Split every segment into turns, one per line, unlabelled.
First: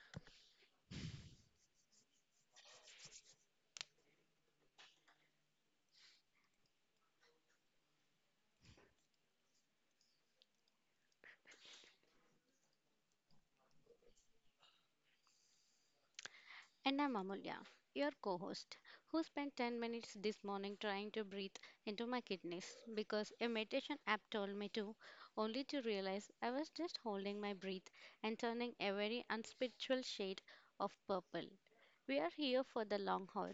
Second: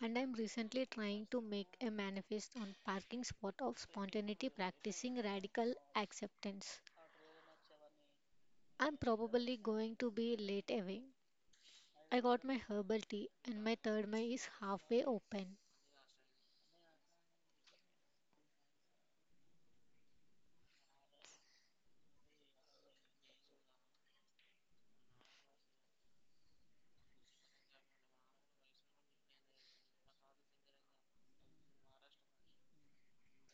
and I'm recently trying to make a manifest on parking spot of spontaneity practicing radical acceptance. I'm probably going to be late away. I got my herbal tea, and my third eye is halfway open.
And I'm Amulya, your co host, who spent 10 minutes this morning trying to breathe into my kidneys because a meditation app told me to, only to realize I was just holding my breath and turning a very unspiritual shade of purple. We are here for the long haul.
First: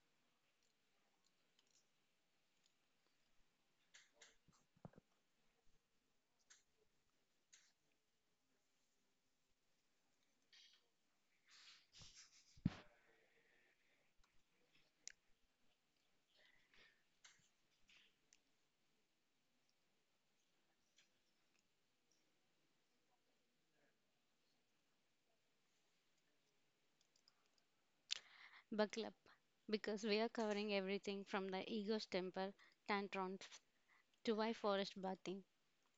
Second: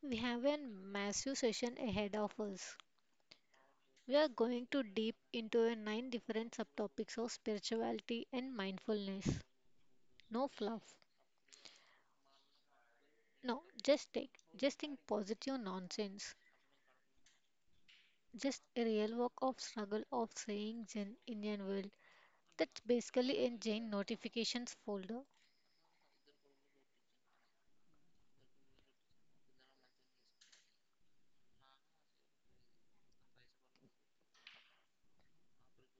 We have a massive session ahead of us. We are going to deep into a nine different subtopics of spirituality and mindfulness. No fluff. No, just take, just think positive nonsense. Just a real work of struggle of saying Zen Indian world. That's basically a Jain notifications folder.
Buckle up, because we are covering everything from the ego's temper tantrums to why forest bathing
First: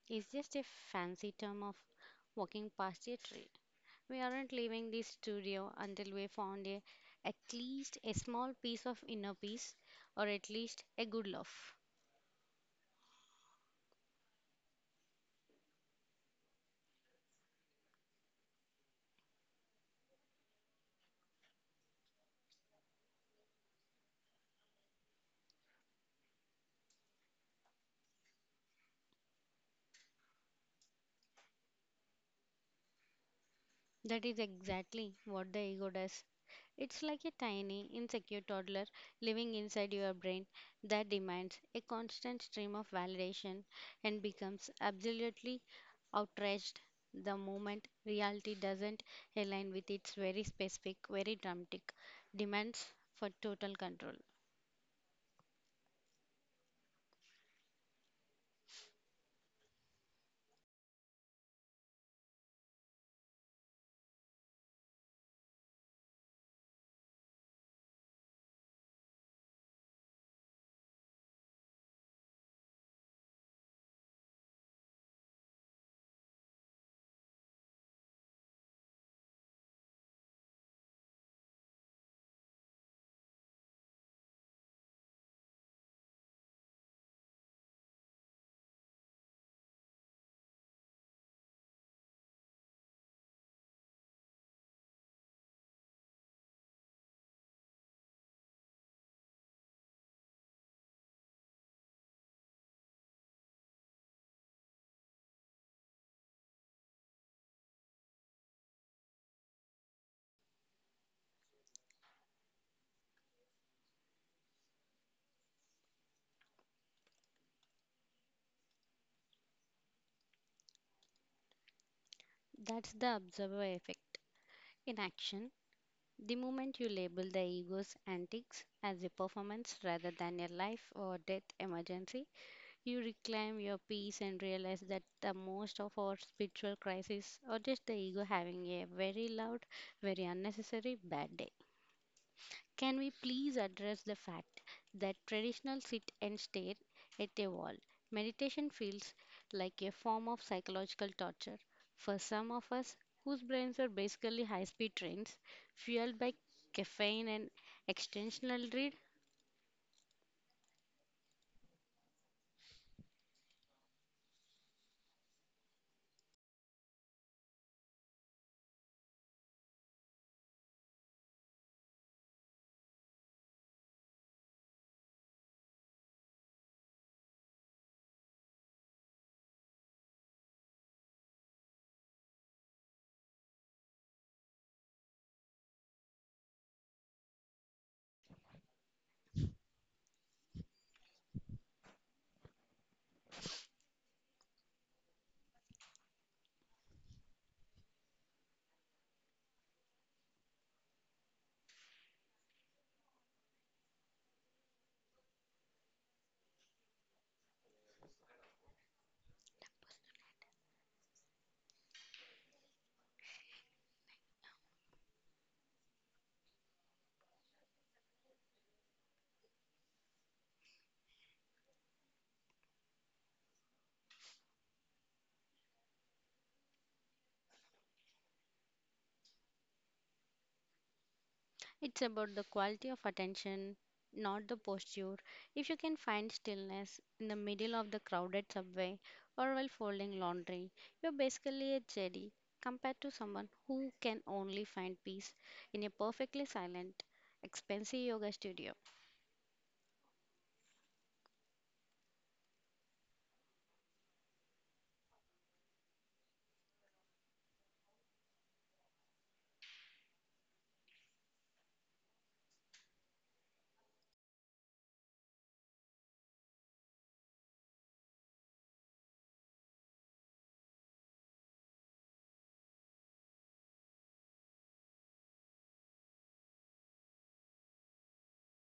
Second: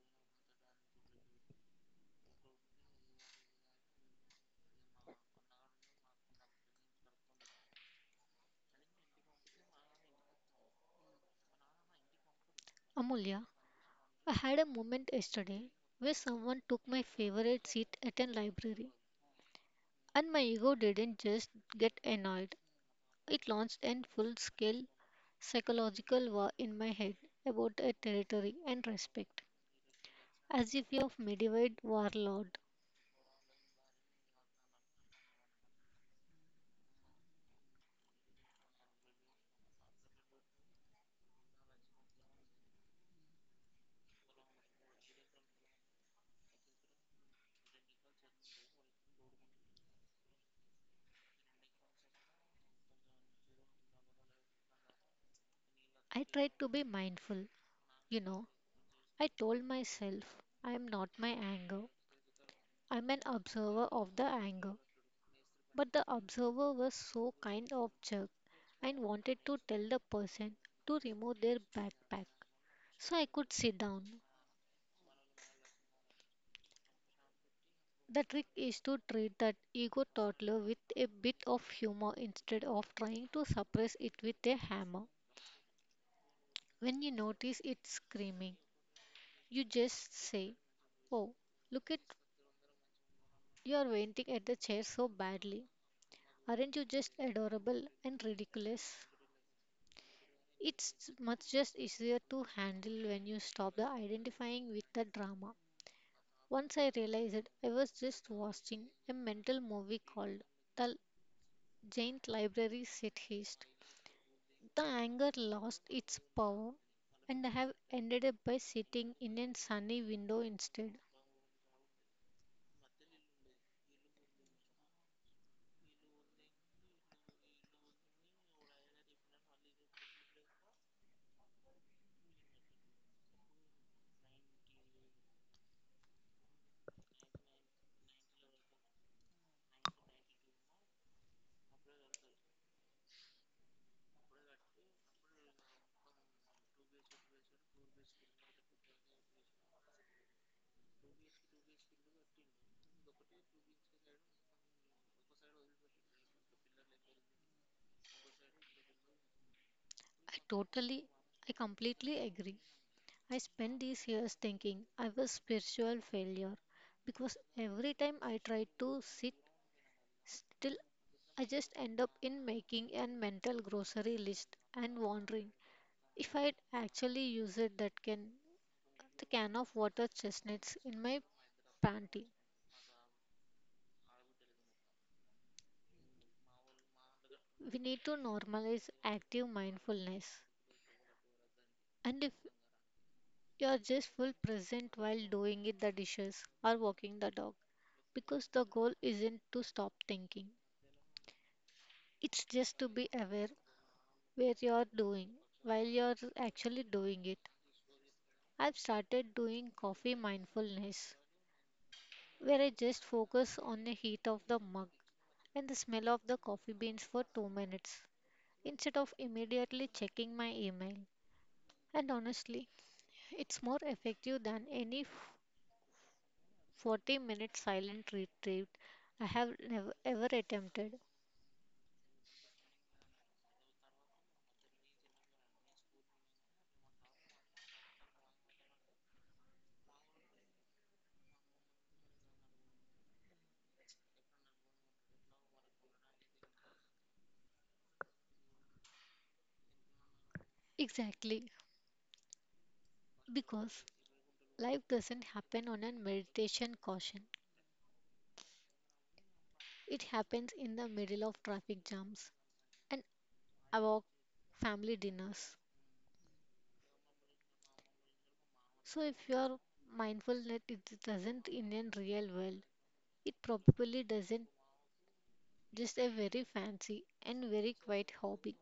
is just a fancy term of walking past a tree. We aren't leaving the studio until we found at least a small piece of inner peace or at least a good laugh.
Amulya, I had a moment yesterday where someone took my favorite seat at a library, and my ego didn't just get annoyed. It launched a full-scale psychological war in my head about a territory and respect, as if you're a medieval warlord.
That is exactly what the ego does. It's like a tiny, insecure toddler living inside your brain that demands a constant stream of validation and becomes absolutely outraged the moment reality doesn't align with its very specific, very dramatic demands for total control.
I tried to be mindful, you know. I told myself I am not my anger, I'm an observer of the anger. But the observer was so kind of jerk and wanted to tell the person to remove their backpack so I could sit down. The trick is to treat that ego toddler with a bit of humor instead of trying to suppress it with a hammer. When you notice it screaming, you just say, "Oh, look at you're venting at the chair so badly. Aren't you just adorable and ridiculous?" It's much just easier to handle when you stop the identifying with the drama. Once I realized it, I was just watching a mental movie called "The Giant Library Set Heist." The anger lost its power, and I have ended up by sitting in a sunny window instead.
That's the observer effect, in action, the moment you label the ego's antics as a performance rather than a life or death emergency. You reclaim your peace and realize that the most of our spiritual crises are just the ego having a very loud, very unnecessary bad day. Can we please address the fact that traditional sit and stare at a wall meditation feels like a form of psychological torture for some of us whose brains are basically high speed trains fueled by caffeine and extensional read?
I totally, I completely agree. I spent these years thinking I was spiritual failure because every time I tried to sit still, I just end up in making a mental grocery list and wondering if I'd actually use it, that can, the can of water chestnuts in my panty. We need to normalize active mindfulness. And if you're just full present while doing it the dishes or walking the dog, because the goal isn't to stop thinking. It's just to be aware where you're doing while you're actually doing it. I've started doing coffee mindfulness where I just focus on the heat of the mug and the smell of the coffee beans for 2 minutes instead of immediately checking my email. And honestly, it's more effective than any 40-minute silent retreat I have never ever attempted.
It's about the quality of attention, not the posture. If you can find stillness in the middle of the crowded subway or while folding laundry, you're basically a Jedi compared to someone who can only find peace in a perfectly silent, expensive yoga studio.
Exactly, because life doesn't happen on a meditation caution. It happens in the middle of traffic jams and awkward family dinners. So if you're mindful that it doesn't in a real world, it probably doesn't, just a very fancy and very quiet hobby.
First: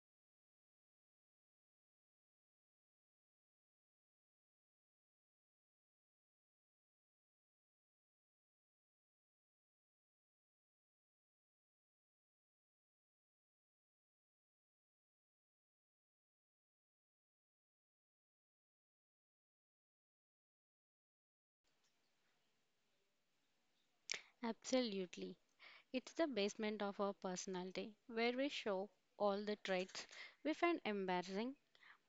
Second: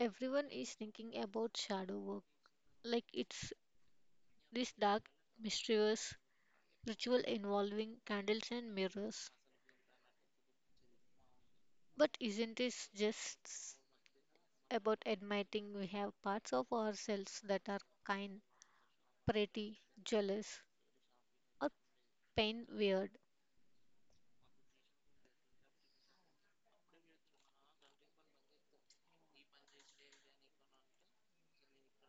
Everyone is thinking about shadow work, like it's this dark, mysterious ritual involving candles and mirrors. But isn't it just about admitting we have parts of ourselves that are kind, pretty, jealous, or pain weird?
Absolutely. It's the basement of our personality where we show all the traits we find embarrassing.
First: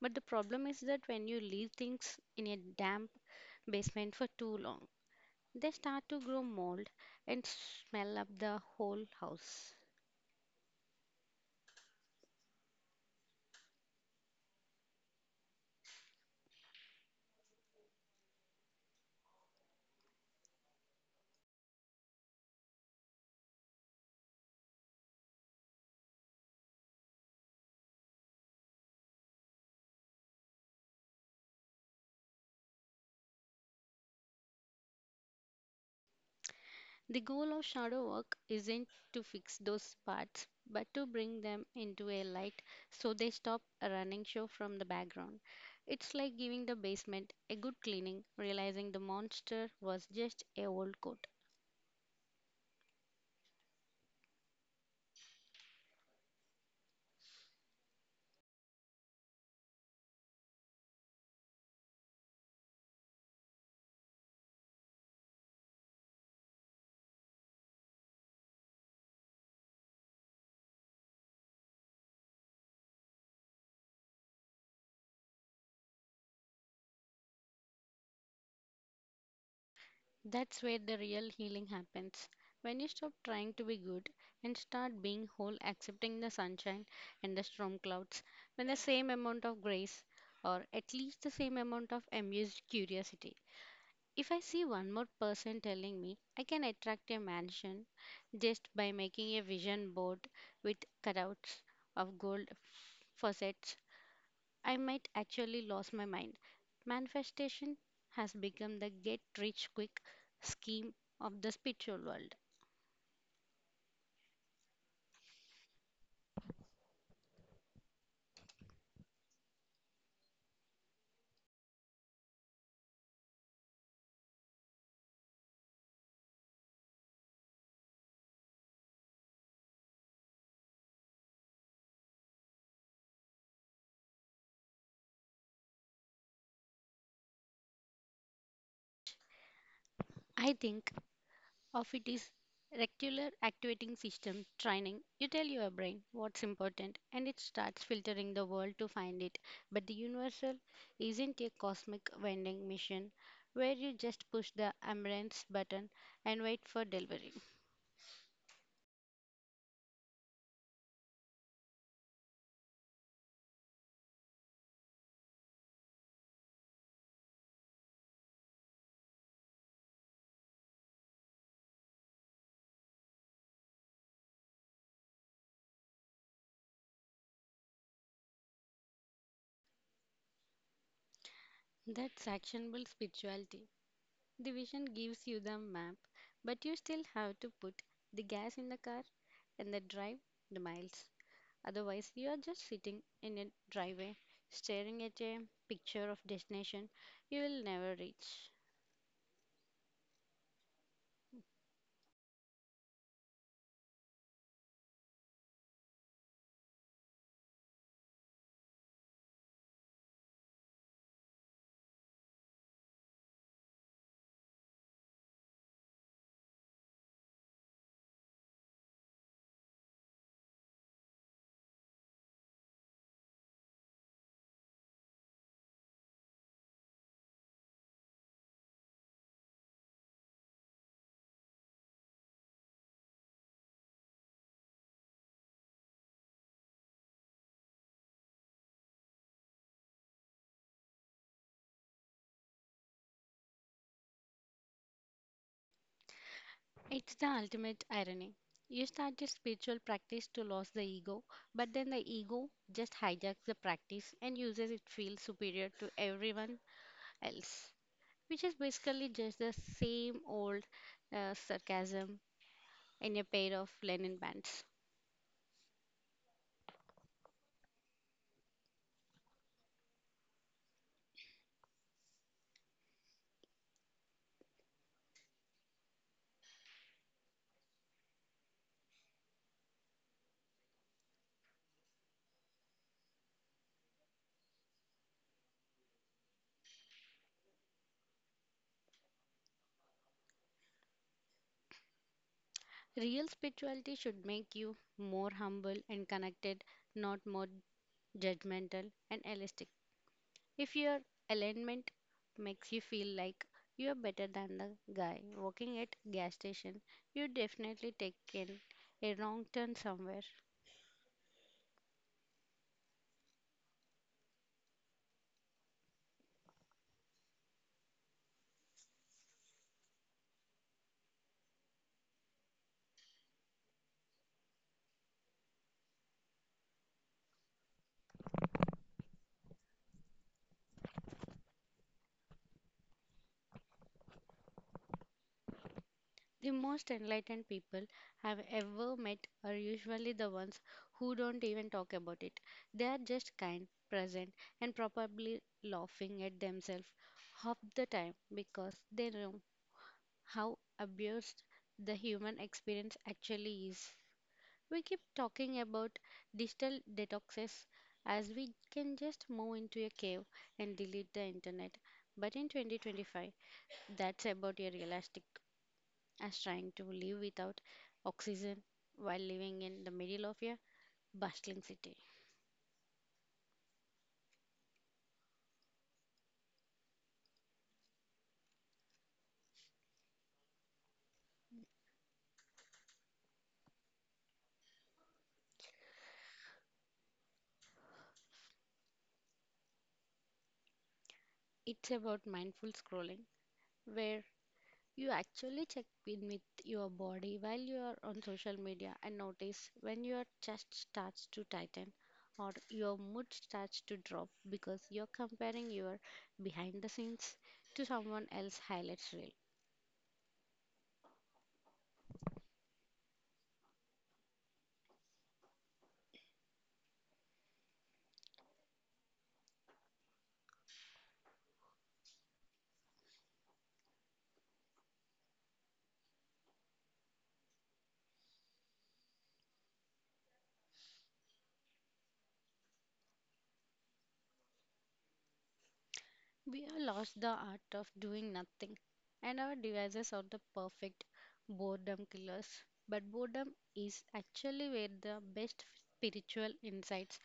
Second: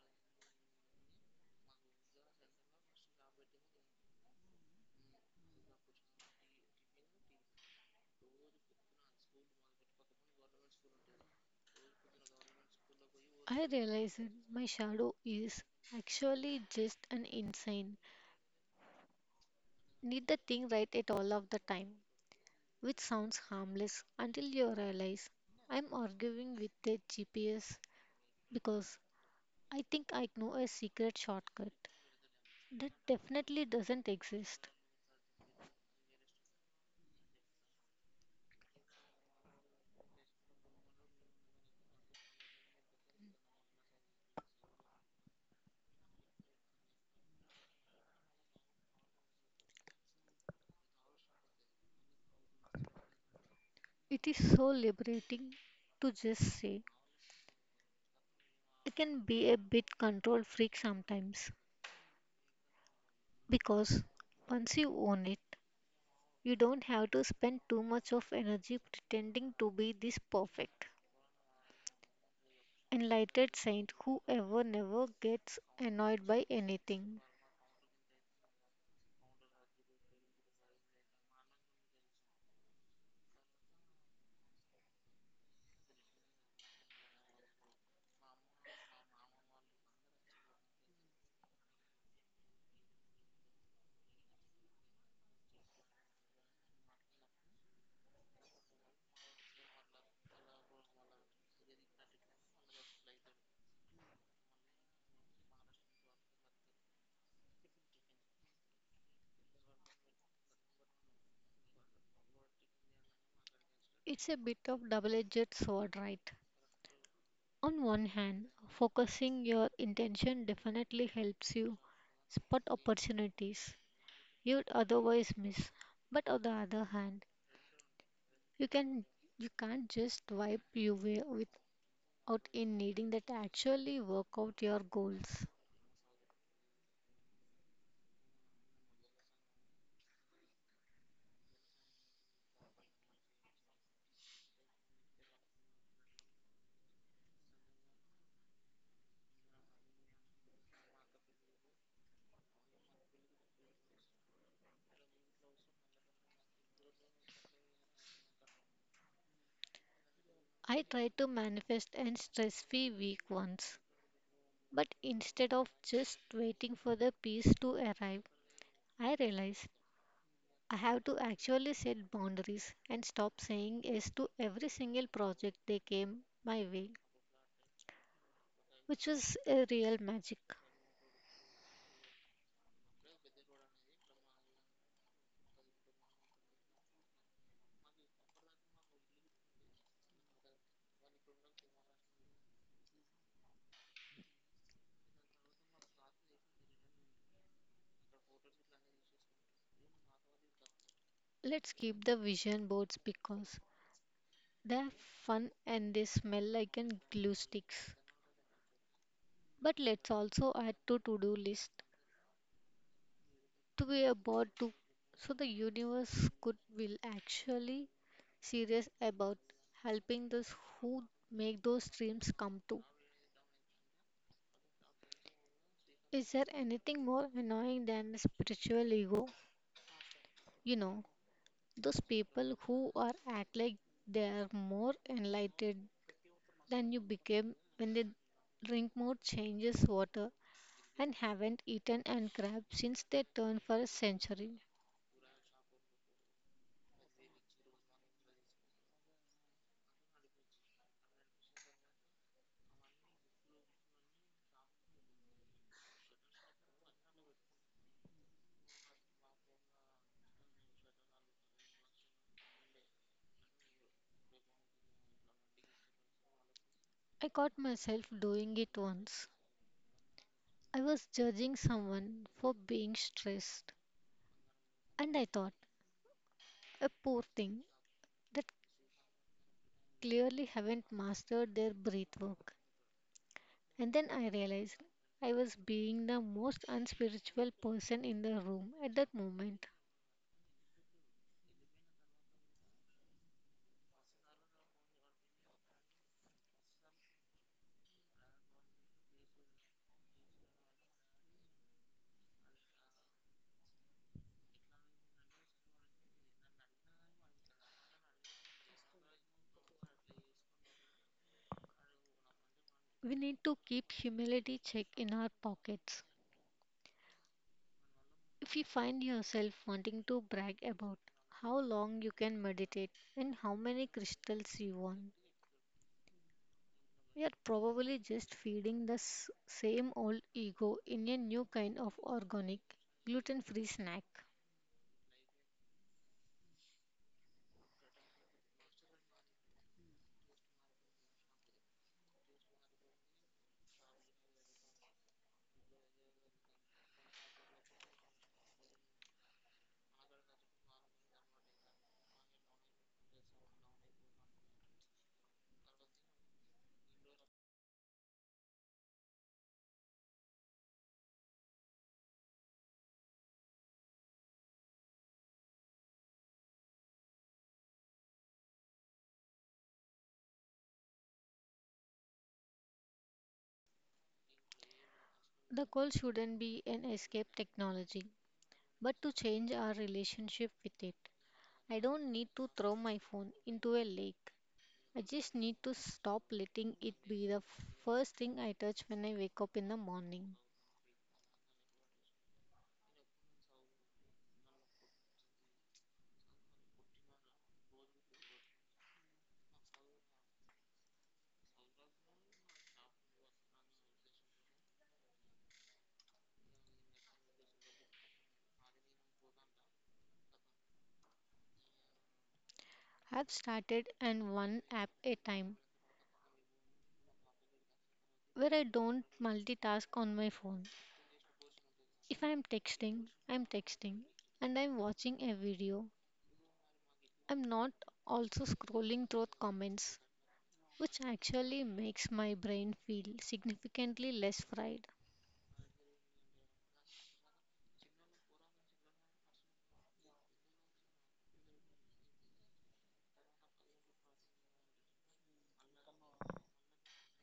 But the problem is that when you leave things in a damp basement for too long, they start to grow mold and smell up the whole house.
I realized my shadow is actually just an insane. Need the thing right at all of the time, which sounds harmless until you realize I'm arguing with the GPS because I think I know a secret shortcut that definitely doesn't exist.
The goal of shadow work isn't to fix those parts, but to bring them into a light so they stop a running show from the background. It's like giving the basement a good cleaning, realizing the monster was just a old coat.
It is so liberating to just say, I can be a bit control freak sometimes because once you own it, you don't have to spend too much of energy pretending to be this perfect, enlightened saint who ever never gets annoyed by anything.
That's where the real healing happens. When you stop trying to be good and start being whole, accepting the sunshine and the storm clouds with the same amount of grace, or at least the same amount of amused curiosity. If I see one more person telling me I can attract a mansion just by making a vision board with cutouts of gold faucets, I might actually lose my mind. Manifestation has become the get rich quick scheme of the spiritual world.
It's a bit of double-edged sword, right? On one hand, focusing your intention definitely helps you spot opportunities you'd otherwise miss. But on the other hand, you can you can't just wipe your way without in needing that actually work out your goals.
I think of it as regular activating system training. You tell your brain what's important and it starts filtering the world to find it. But the universal isn't a cosmic vending machine where you just push the ambulance button and wait for delivery.
I tried to manifest an stress-free week once, but instead of just waiting for the peace to arrive, I realized I have to actually set boundaries and stop saying yes to every single project they came my way, which is a real magic.
That's actionable spirituality. The vision gives you the map, but you still have to put the gas in the car and the drive the miles. Otherwise, you are just sitting in a driveway staring at a picture of destination you will never reach.
Let's keep the vision boards because they're fun and they smell like an glue sticks. But let's also add to to-do list to be about to so the universe could will actually serious about helping those who make those dreams come true. Is there anything more annoying than the spiritual ego? You know, those people who are act like they are more enlightened than you became when they drink more changes water and haven't eaten and crab since they turned for a century.
It's the ultimate irony. You start a spiritual practice to lose the ego, but then the ego just hijacks the practice and uses it feel superior to everyone else, which is basically just the same old sarcasm in a pair of linen pants.
I caught myself doing it once. I was judging someone for being stressed, and I thought, a poor thing that clearly haven't mastered their breath work. And then I realized I was being the most unspiritual person in the room at that moment.
Real spirituality should make you more humble and connected, not more judgmental and elastic. If your alignment makes you feel like you are better than the guy working at gas station, you definitely taken a wrong turn somewhere.
We need to keep humility check in our pockets. If you find yourself wanting to brag about how long you can meditate and how many crystals you want, you are probably just feeding the same old ego in a new kind of organic, gluten free snack.
The most enlightened people I've ever met are usually the ones who don't even talk about it. They are just kind, present, and probably laughing at themselves half the time because they know how abused the human experience actually is. We keep talking about digital detoxes as we can just move into a cave and delete the internet. But in 2025, that's about a realistic as trying to live without oxygen while living in the middle of a bustling city.
The goal shouldn't be an escape technology, but to change our relationship with it. I don't need to throw my phone into a lake. I just need to stop letting it be the first thing I touch when I wake up in the morning.
It's about mindful scrolling, where you actually check in with your body while you are on social media and notice when your chest starts to tighten or your mood starts to drop because you're comparing your behind the scenes to someone else's highlights reel.
I've started and one app a time where I don't multitask on my phone. If I'm texting, I'm texting and I'm watching a video. I'm not also scrolling through comments, which actually makes my brain feel significantly less fried.
We have lost the art of doing nothing, and our devices are the perfect boredom killers. But boredom is actually where the best spiritual insights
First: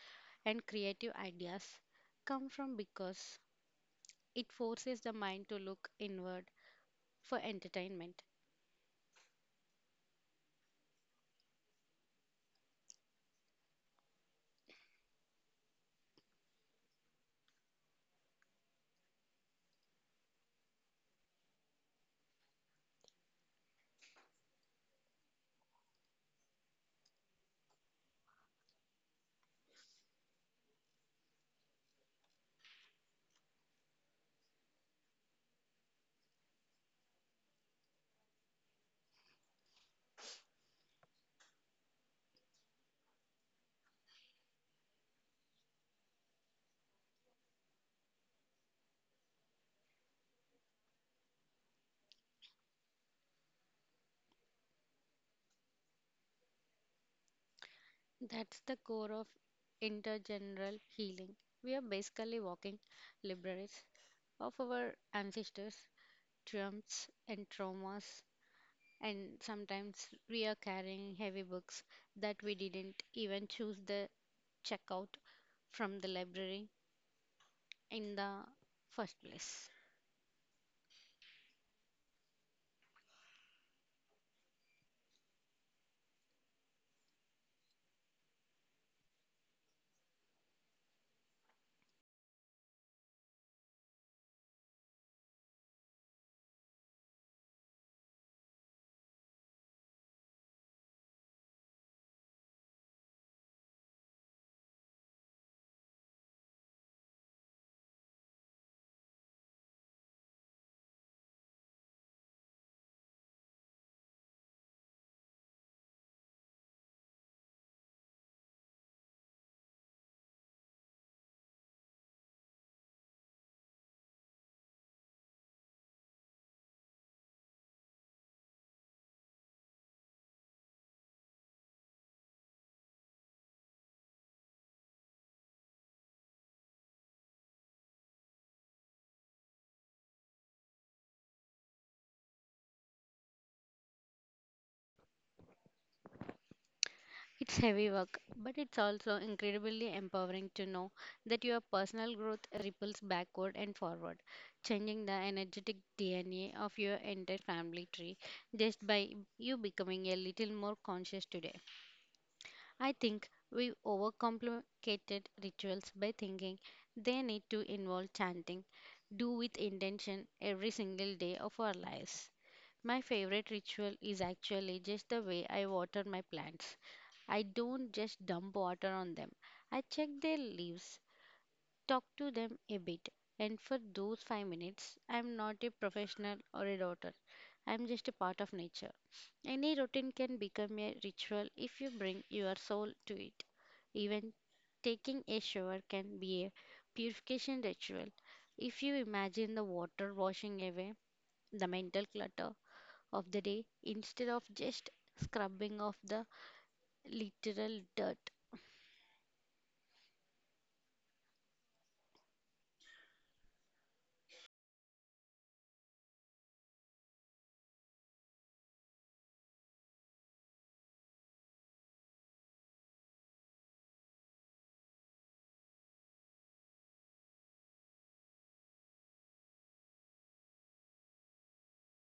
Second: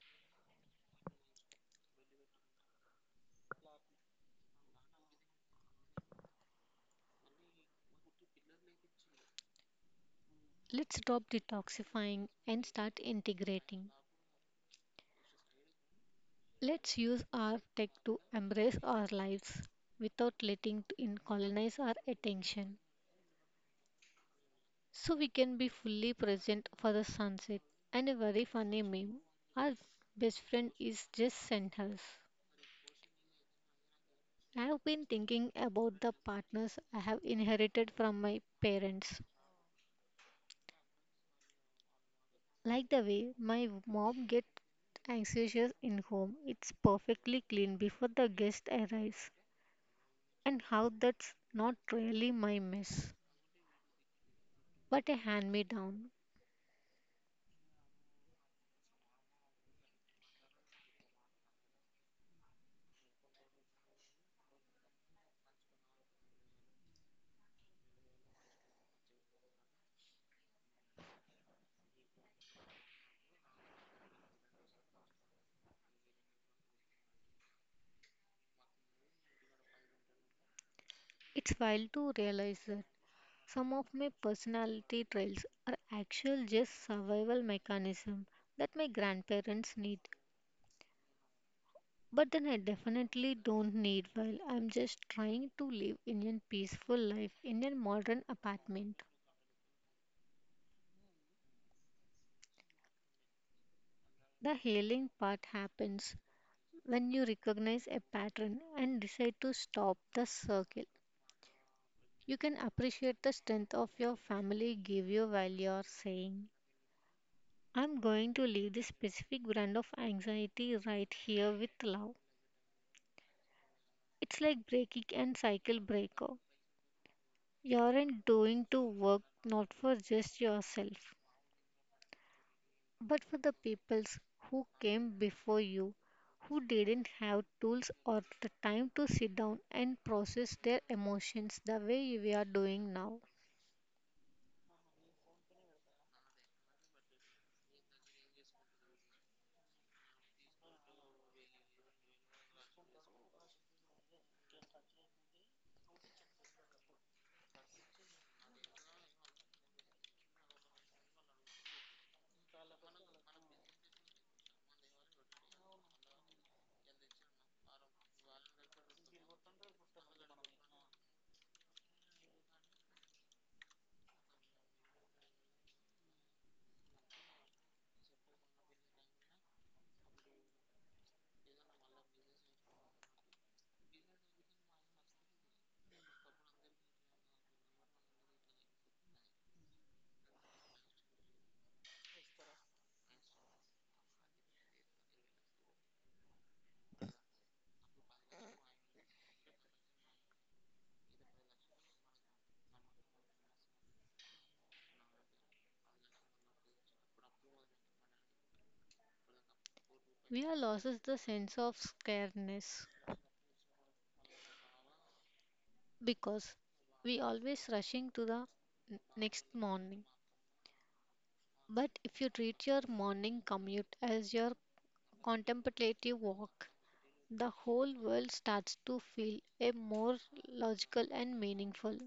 and creative ideas come from, because it forces the mind to look inward for entertainment.
Let's stop detoxifying and start integrating. Let's use our tech to embrace our lives without letting it colonize our attention so we can be fully present for the sunset. And a very funny meme our best friend is just sent us. I have been thinking about the partners I have inherited from my parents. Like the way my mom gets anxious in home, it's perfectly clean before the guest arrives, and how that's not really my mess, but a hand me down.
That's the core of intergeneral healing. We are basically walking libraries of our ancestors' triumphs and traumas, and sometimes we are carrying heavy books that we didn't even choose the checkout from the library in the first place.
It's wild to realize that some of my personality traits are actual just survival mechanism that my grandparents need. But then I definitely don't need while I'm just trying to live in a peaceful life in a modern apartment. The healing part happens when you recognize a pattern and decide to stop the circle. You can appreciate the strength of your family give you while you're saying, I'm going to leave this specific brand of anxiety right here with love. It's like breaking and cycle breaker. You aren't doing to work not for just yourself, but for the peoples who came before you, who didn't have tools or the time to sit down and process their emotions the way we are doing now.
It's heavy work, but it's also incredibly empowering to know that your personal growth ripples backward and forward, changing the energetic DNA of your entire family tree just by you becoming a little more conscious today. I think we overcomplicated rituals by thinking they need to involve chanting, do with intention every single day of our lives. My favorite ritual is actually just the way I water my plants. I don't just dump water on them. I check their leaves, talk to them a bit, and for those 5 minutes, I'm not a professional or a doctor. I'm just a part of nature. Any routine can become a ritual if you bring your soul to it. Even taking a shower can be a purification ritual, if you imagine the water washing away the mental clutter of the day instead of just scrubbing off the literal dirt.
We are loses the sense of scaredness because we always rushing to the next morning. But if you treat your morning commute as your contemplative walk, the whole world starts to feel a more logical and meaningful.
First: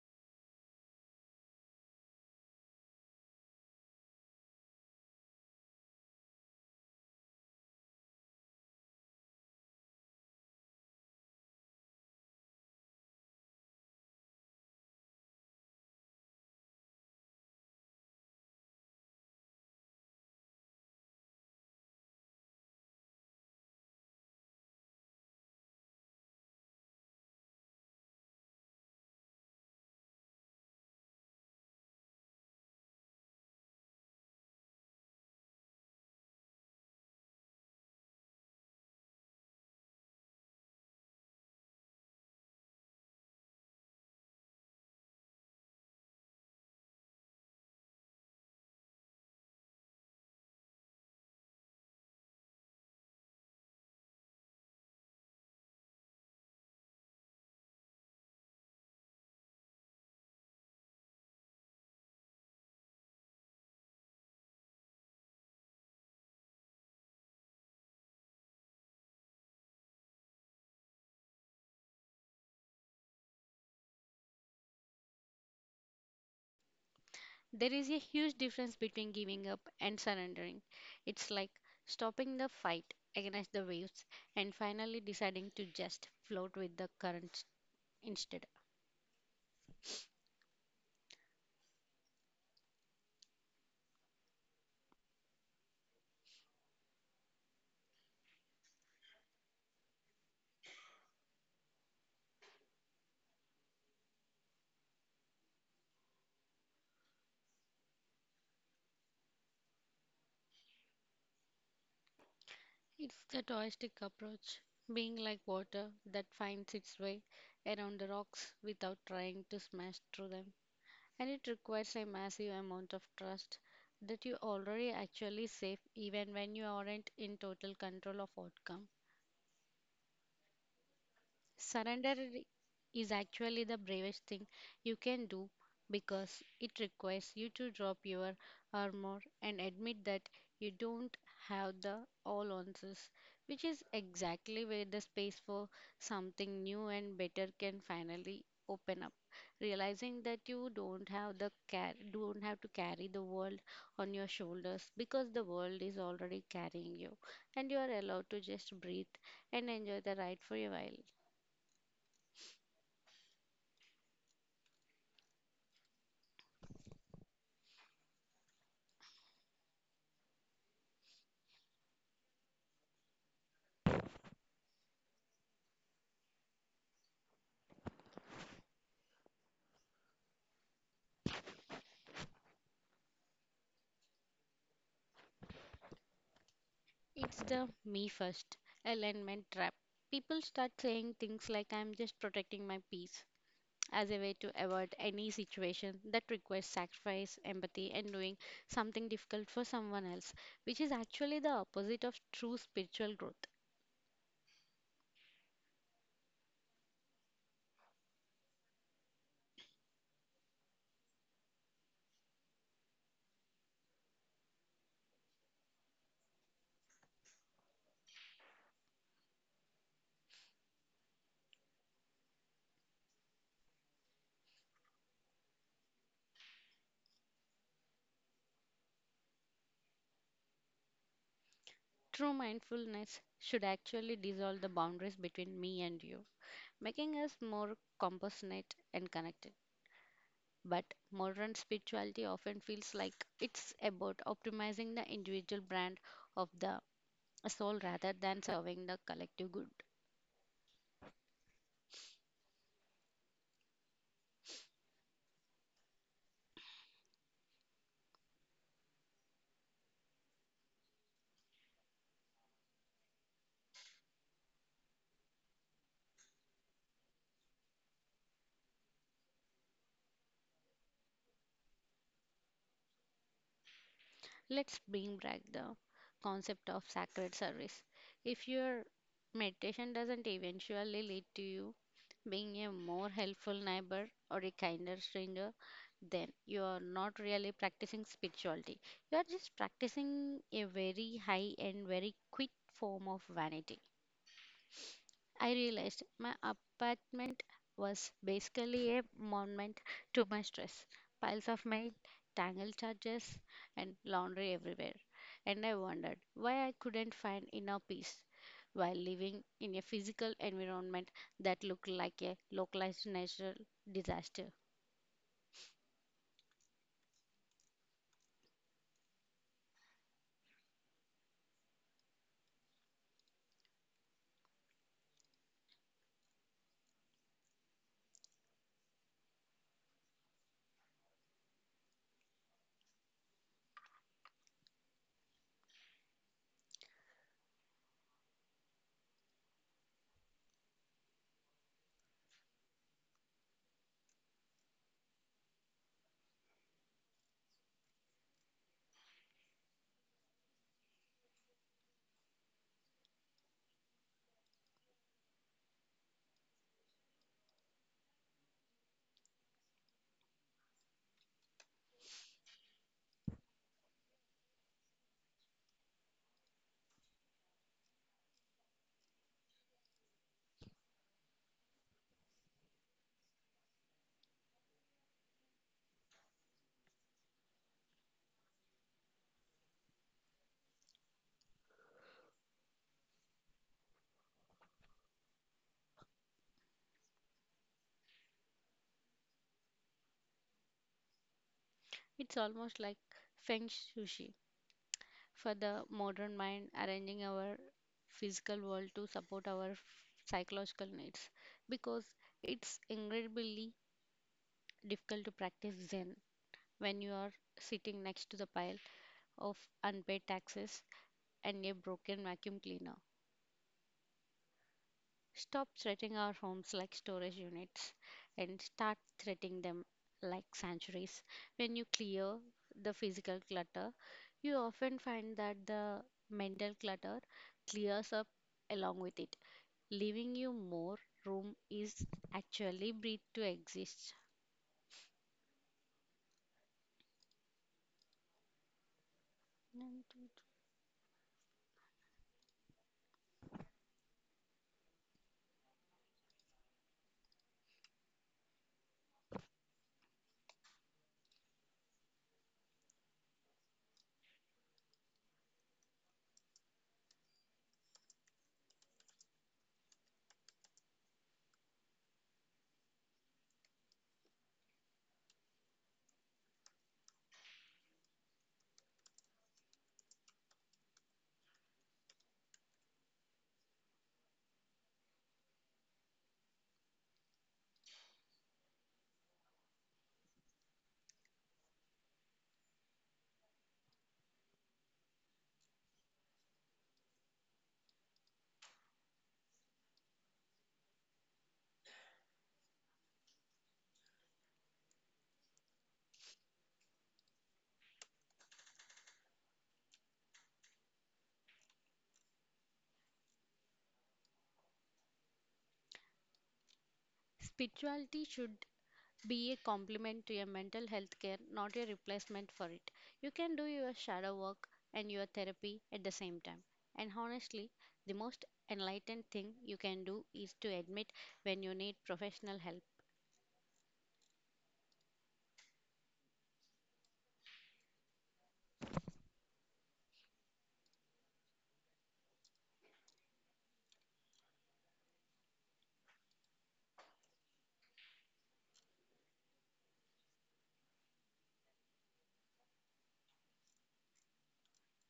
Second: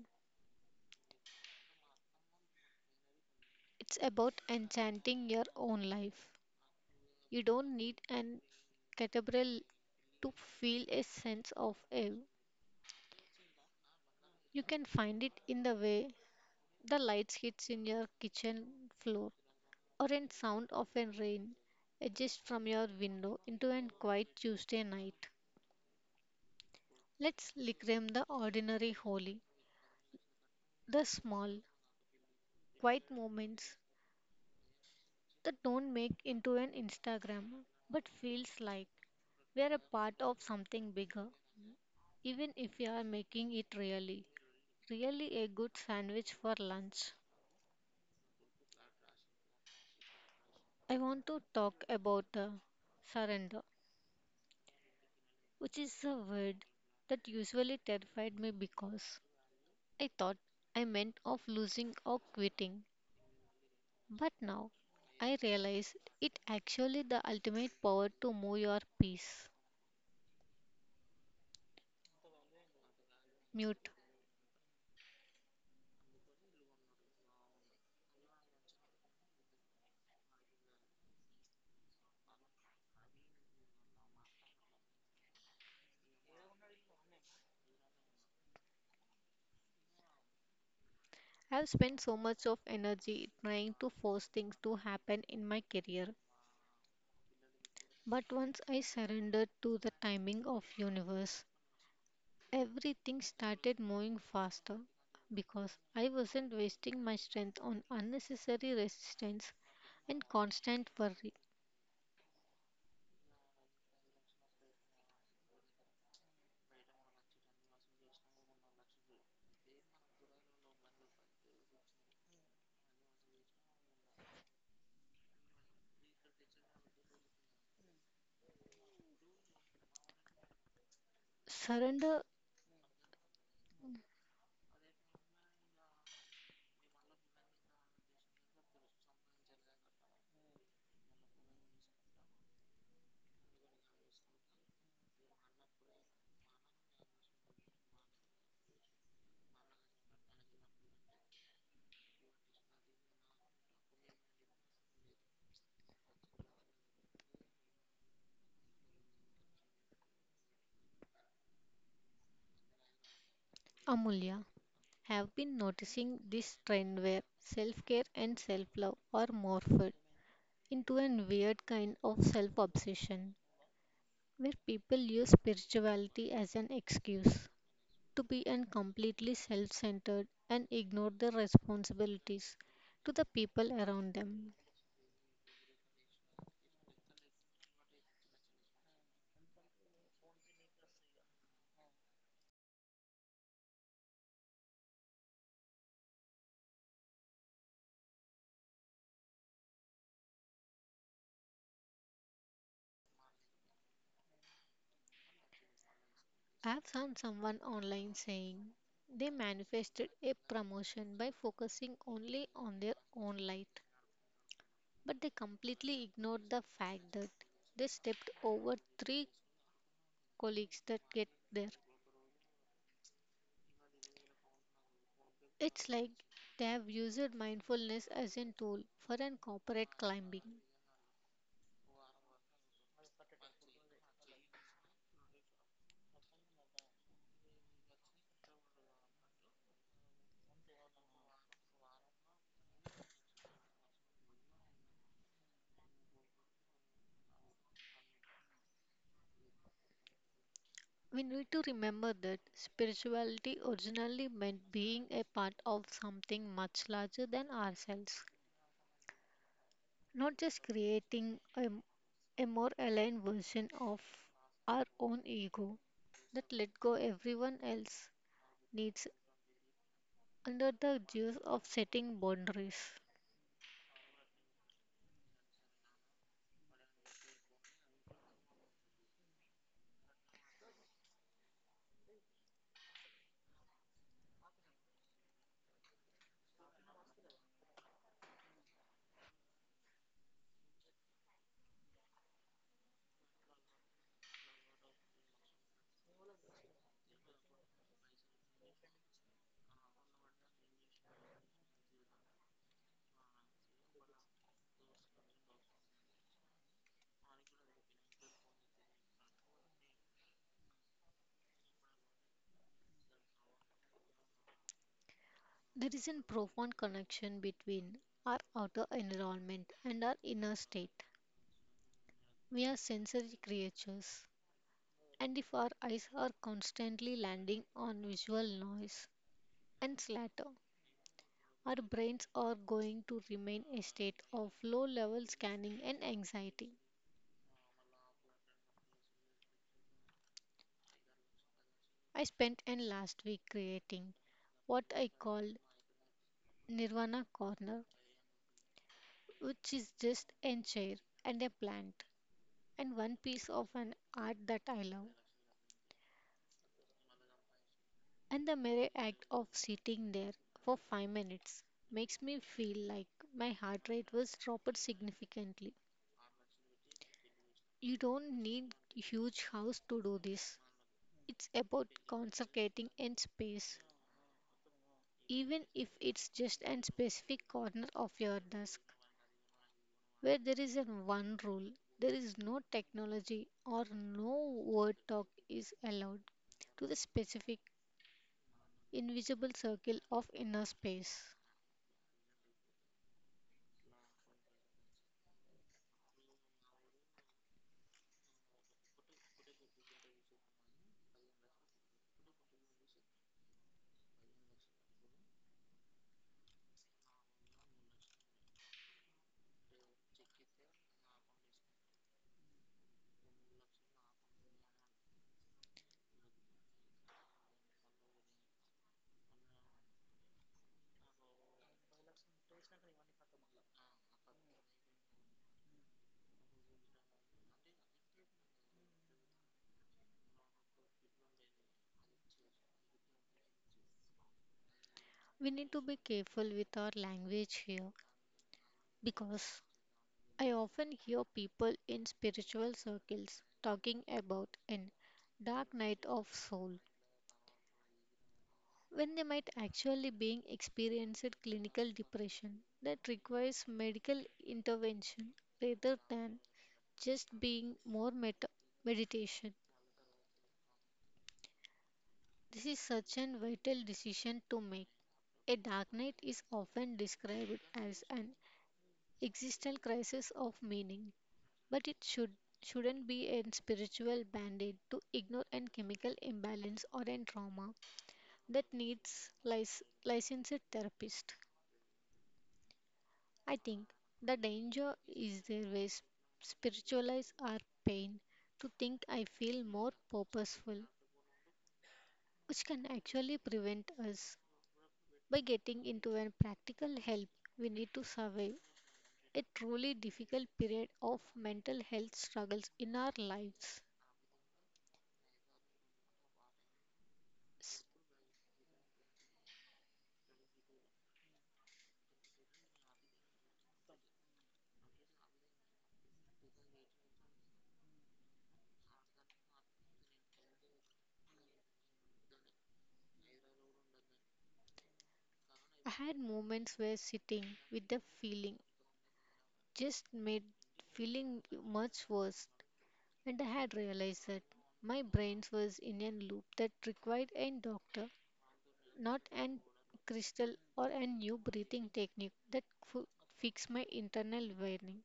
It's about enchanting your own life. You don't need an cathedral to feel a sense of awe. You can find it in the way the lights hits in your kitchen floor or in sound of a rain edges from your window into a quiet Tuesday night. Let's reclaim the ordinary holy, the small, quiet moments that don't make into an Instagram but feels like we are a part of something bigger, even if we are making it really, really a good sandwich for lunch. I want to talk about surrender, which is a word that usually terrified me because I thought I meant of losing or quitting. But now I realize it actually the ultimate power to move your piece. Mute.
There is a huge difference between giving up and surrendering. It's like stopping the fight against the waves and finally deciding to just float with the currents instead.
I've spent so much of energy trying to force things to happen in my career, but once I surrendered to the timing of universe, everything started moving faster because I wasn't wasting my strength on unnecessary resistance and constant worry.
It's the toistic approach, being like water that finds its way around the rocks without trying to smash through them. And it requires a massive amount of trust that you already actually safe, even when you aren't in total control of outcome. Surrender
Surrender.
is actually the bravest thing you can do, because it requires you to drop your armor and admit that you don't have the all answers, which is exactly where the space for something new and better can finally open up. Realizing that you don't have to carry the world on your shoulders, because the world is already carrying you, and you are allowed to just breathe and enjoy the ride for a while.
Amulya, have been noticing this trend where self care and self love are morphed into a weird kind of self obsession where people use spirituality as an excuse to be completely self centered and ignore their responsibilities to the people around them.
It's the me first alignment trap. People start saying things like I'm just protecting my peace as a way to avoid any situation that requires sacrifice, empathy, and doing something difficult for someone else, which is actually the opposite of true spiritual growth.
I've found someone online saying they manifested a promotion by focusing only on their own light. But they completely ignored the fact that they stepped over three colleagues that get there. It's like they have used mindfulness as a tool for an corporate climbing.
True mindfulness should actually dissolve the boundaries between me and you, making us more compassionate and connected. But modern spirituality often feels like it's about optimizing the individual brand of the soul rather than serving the collective good.
We need to remember that spirituality originally meant being a part of something much larger than ourselves, not just creating a more aligned version of our own ego that let go everyone else needs under the guise of setting boundaries.
Let's bring back the concept of sacred service. If your meditation doesn't eventually lead to you being a more helpful neighbor or a kinder stranger, then you are not really practicing spirituality. You are just practicing a very high and very quick form of vanity. I realized my apartment was basically a monument to my stress. Piles of mail, tangled charges, and laundry everywhere. And I wondered why I couldn't find inner peace while living in a physical environment that looked like a localized natural disaster.
There is a profound connection between our outer environment and our inner state. We are sensory creatures, and if our eyes are constantly landing on visual noise and slatter, our brains are going to remain a state of low level scanning and anxiety. I spent an last week creating what I call Nirvana Corner, which is just a chair and a plant and one piece of an art that I love. And the mere act of sitting there for 5 minutes makes me feel like my heart rate was dropped significantly. You don't need huge house to do this. It's about concentrating in space. Even if it's just a specific corner of your desk where there is a one rule, there is no technology or no word talk is allowed to the specific invisible circle of inner space.
It's almost like feng shui for the modern mind, arranging our physical world to support our psychological needs, because it's incredibly difficult to practice Zen when you are sitting next to the pile of unpaid taxes and a broken vacuum cleaner. Stop treating our homes like storage units and start treating them like sanctuaries. When you clear the physical clutter, you often find that the mental clutter clears up along with it, leaving you more room is actually breathe to exist.
We need to be careful with our language here because I often hear people in spiritual circles talking about an dark night of soul when they might actually being experiencing clinical depression that requires medical intervention rather than just being more meditation. This is such an vital decision to make. A dark night is often described as an existential crisis of meaning. But it should shouldn't be a spiritual band-aid to ignore an chemical imbalance or an trauma that needs licensed therapist. I think the danger is there we spiritualize our pain to think I feel more purposeful, which can actually prevent us by getting into a practical help we need to survive a truly difficult period of mental health struggles in our lives.
Spirituality should be a complement to your mental health care, not a replacement for it. You can do your shadow work and your therapy at the same time. And honestly, the most enlightened thing you can do is to admit when you need professional help.
I had moments where sitting with the feeling just made feeling much worse, and I had realized that my brain was in a loop that required a doctor, not an crystal or a new breathing technique that could fix my internal wiring.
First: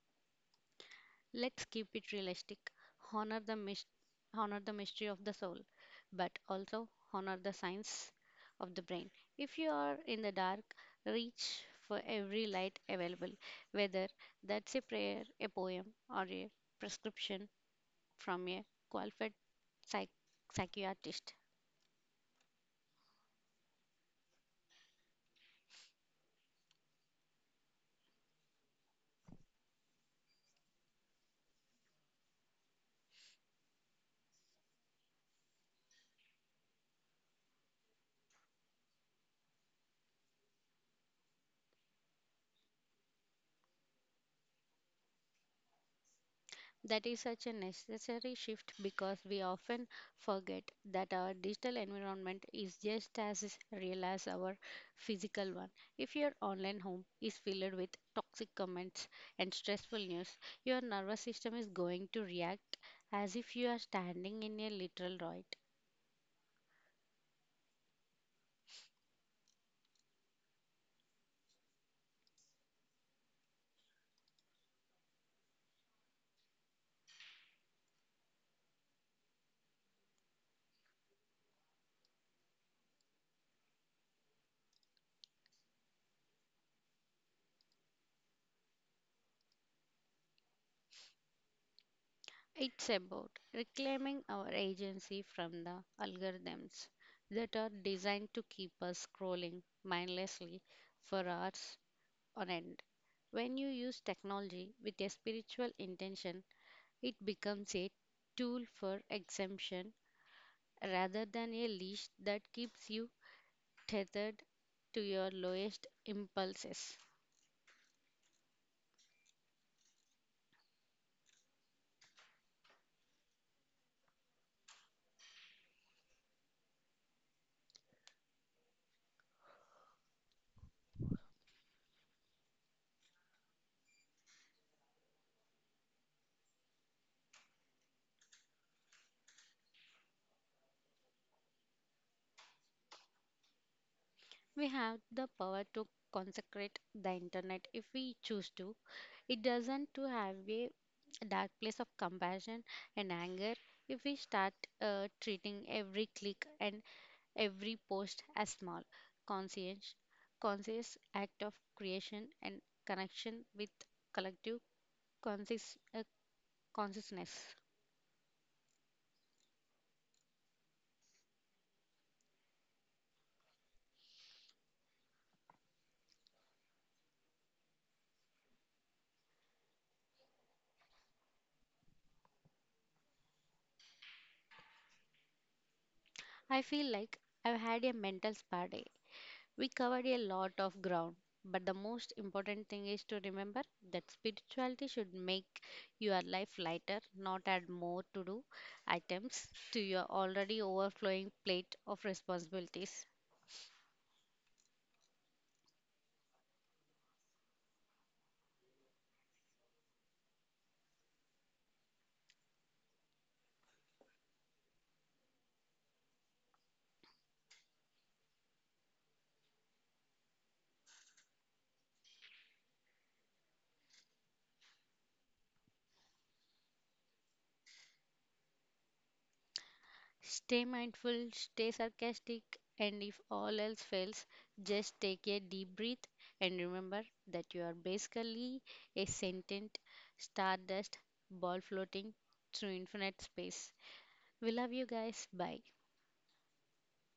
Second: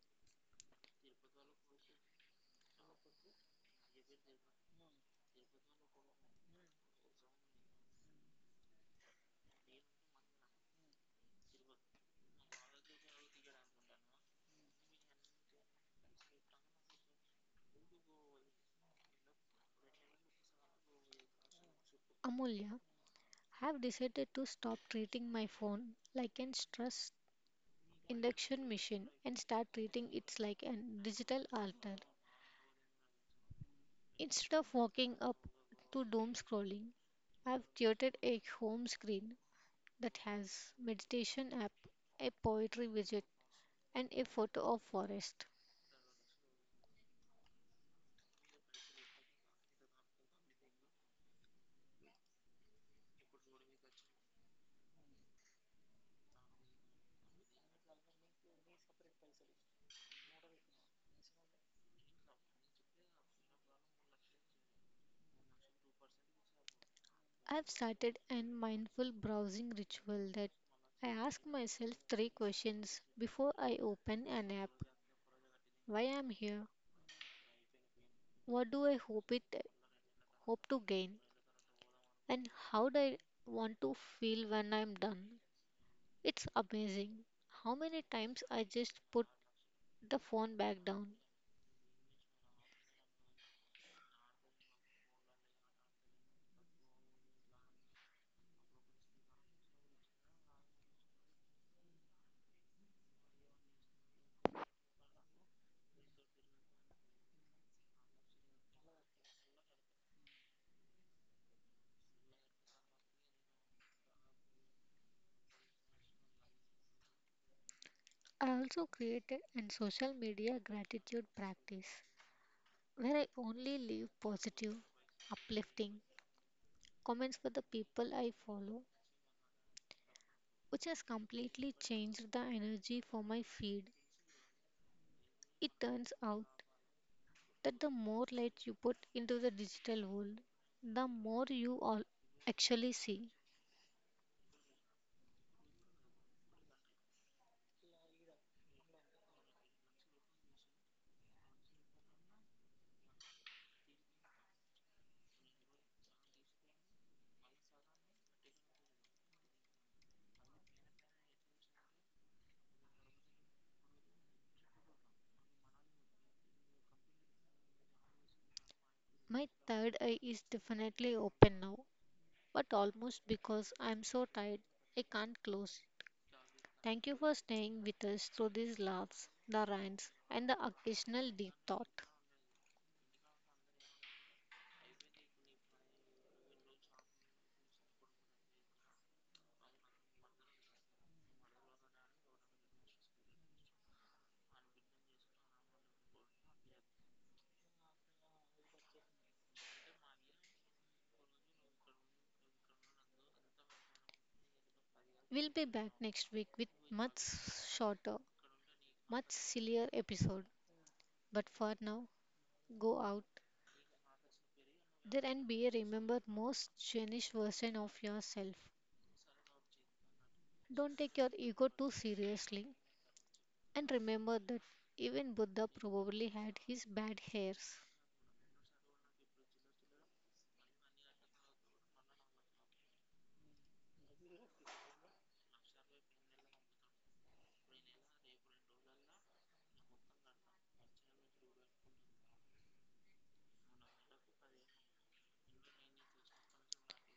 Let's keep it realistic. Honor the mys- honor the mystery of the soul, but also honor the science of the brain. If you are in the dark, reach for every light available, whether that's a prayer, a poem, or a prescription from a qualified psych- psychiatrist.
Amulya, I have decided to stop treating my phone like an stress induction machine and start treating it like a digital altar. Instead of walking up to doom scrolling, I've created a home screen that has meditation app, a poetry widget, and a photo of forest.
That is such a necessary shift, because we often forget that our digital environment is just as real as our physical one. If your online home is filled with toxic comments and stressful news, your nervous system is going to react as if you are standing in a literal riot.
I've started a mindful browsing ritual that I ask myself three questions before I open an app. Why I'm here? What do I hope to gain? And how do I want to feel when I'm done? It's amazing how many times I just put the phone back down.
It's about reclaiming our agency from the algorithms that are designed to keep us scrolling mindlessly for hours on end. When you use technology with a spiritual intention, it becomes a tool for exemption rather than a leash that keeps you tethered to your lowest impulses.
I also created an social media gratitude practice where I only leave positive, uplifting comments for the people I follow, which has completely changed the energy for my feed. It turns out that the more light you put into the digital world, the more you all actually see.
We have the power to consecrate the internet if we choose to. It doesn't to have a dark place of compassion and anger if we start treating every click and every post a small, conscious, conscious act of creation and connection with collective conscious, uh, consciousness.
My third eye is definitely open now, but almost because I'm so tired, I can't close. Thank you for staying with us through these laughs, the rants, and the occasional deep thought.
I feel like I've had a mental spa day. We covered a lot of ground, but the most important thing is to remember that spirituality should make your life lighter, not add more to do items to your already overflowing plate of responsibilities.
We'll be back next week with much shorter, much sillier episode. But for now, go out there and be a remember most genuine version of yourself. Don't take your ego too seriously, and remember that even Buddha probably had his bad hairs.
Stay mindful, stay sarcastic, and if all else fails, just take a deep breath and remember that you are basically a sentient stardust ball floating through infinite space. We love you guys. Bye.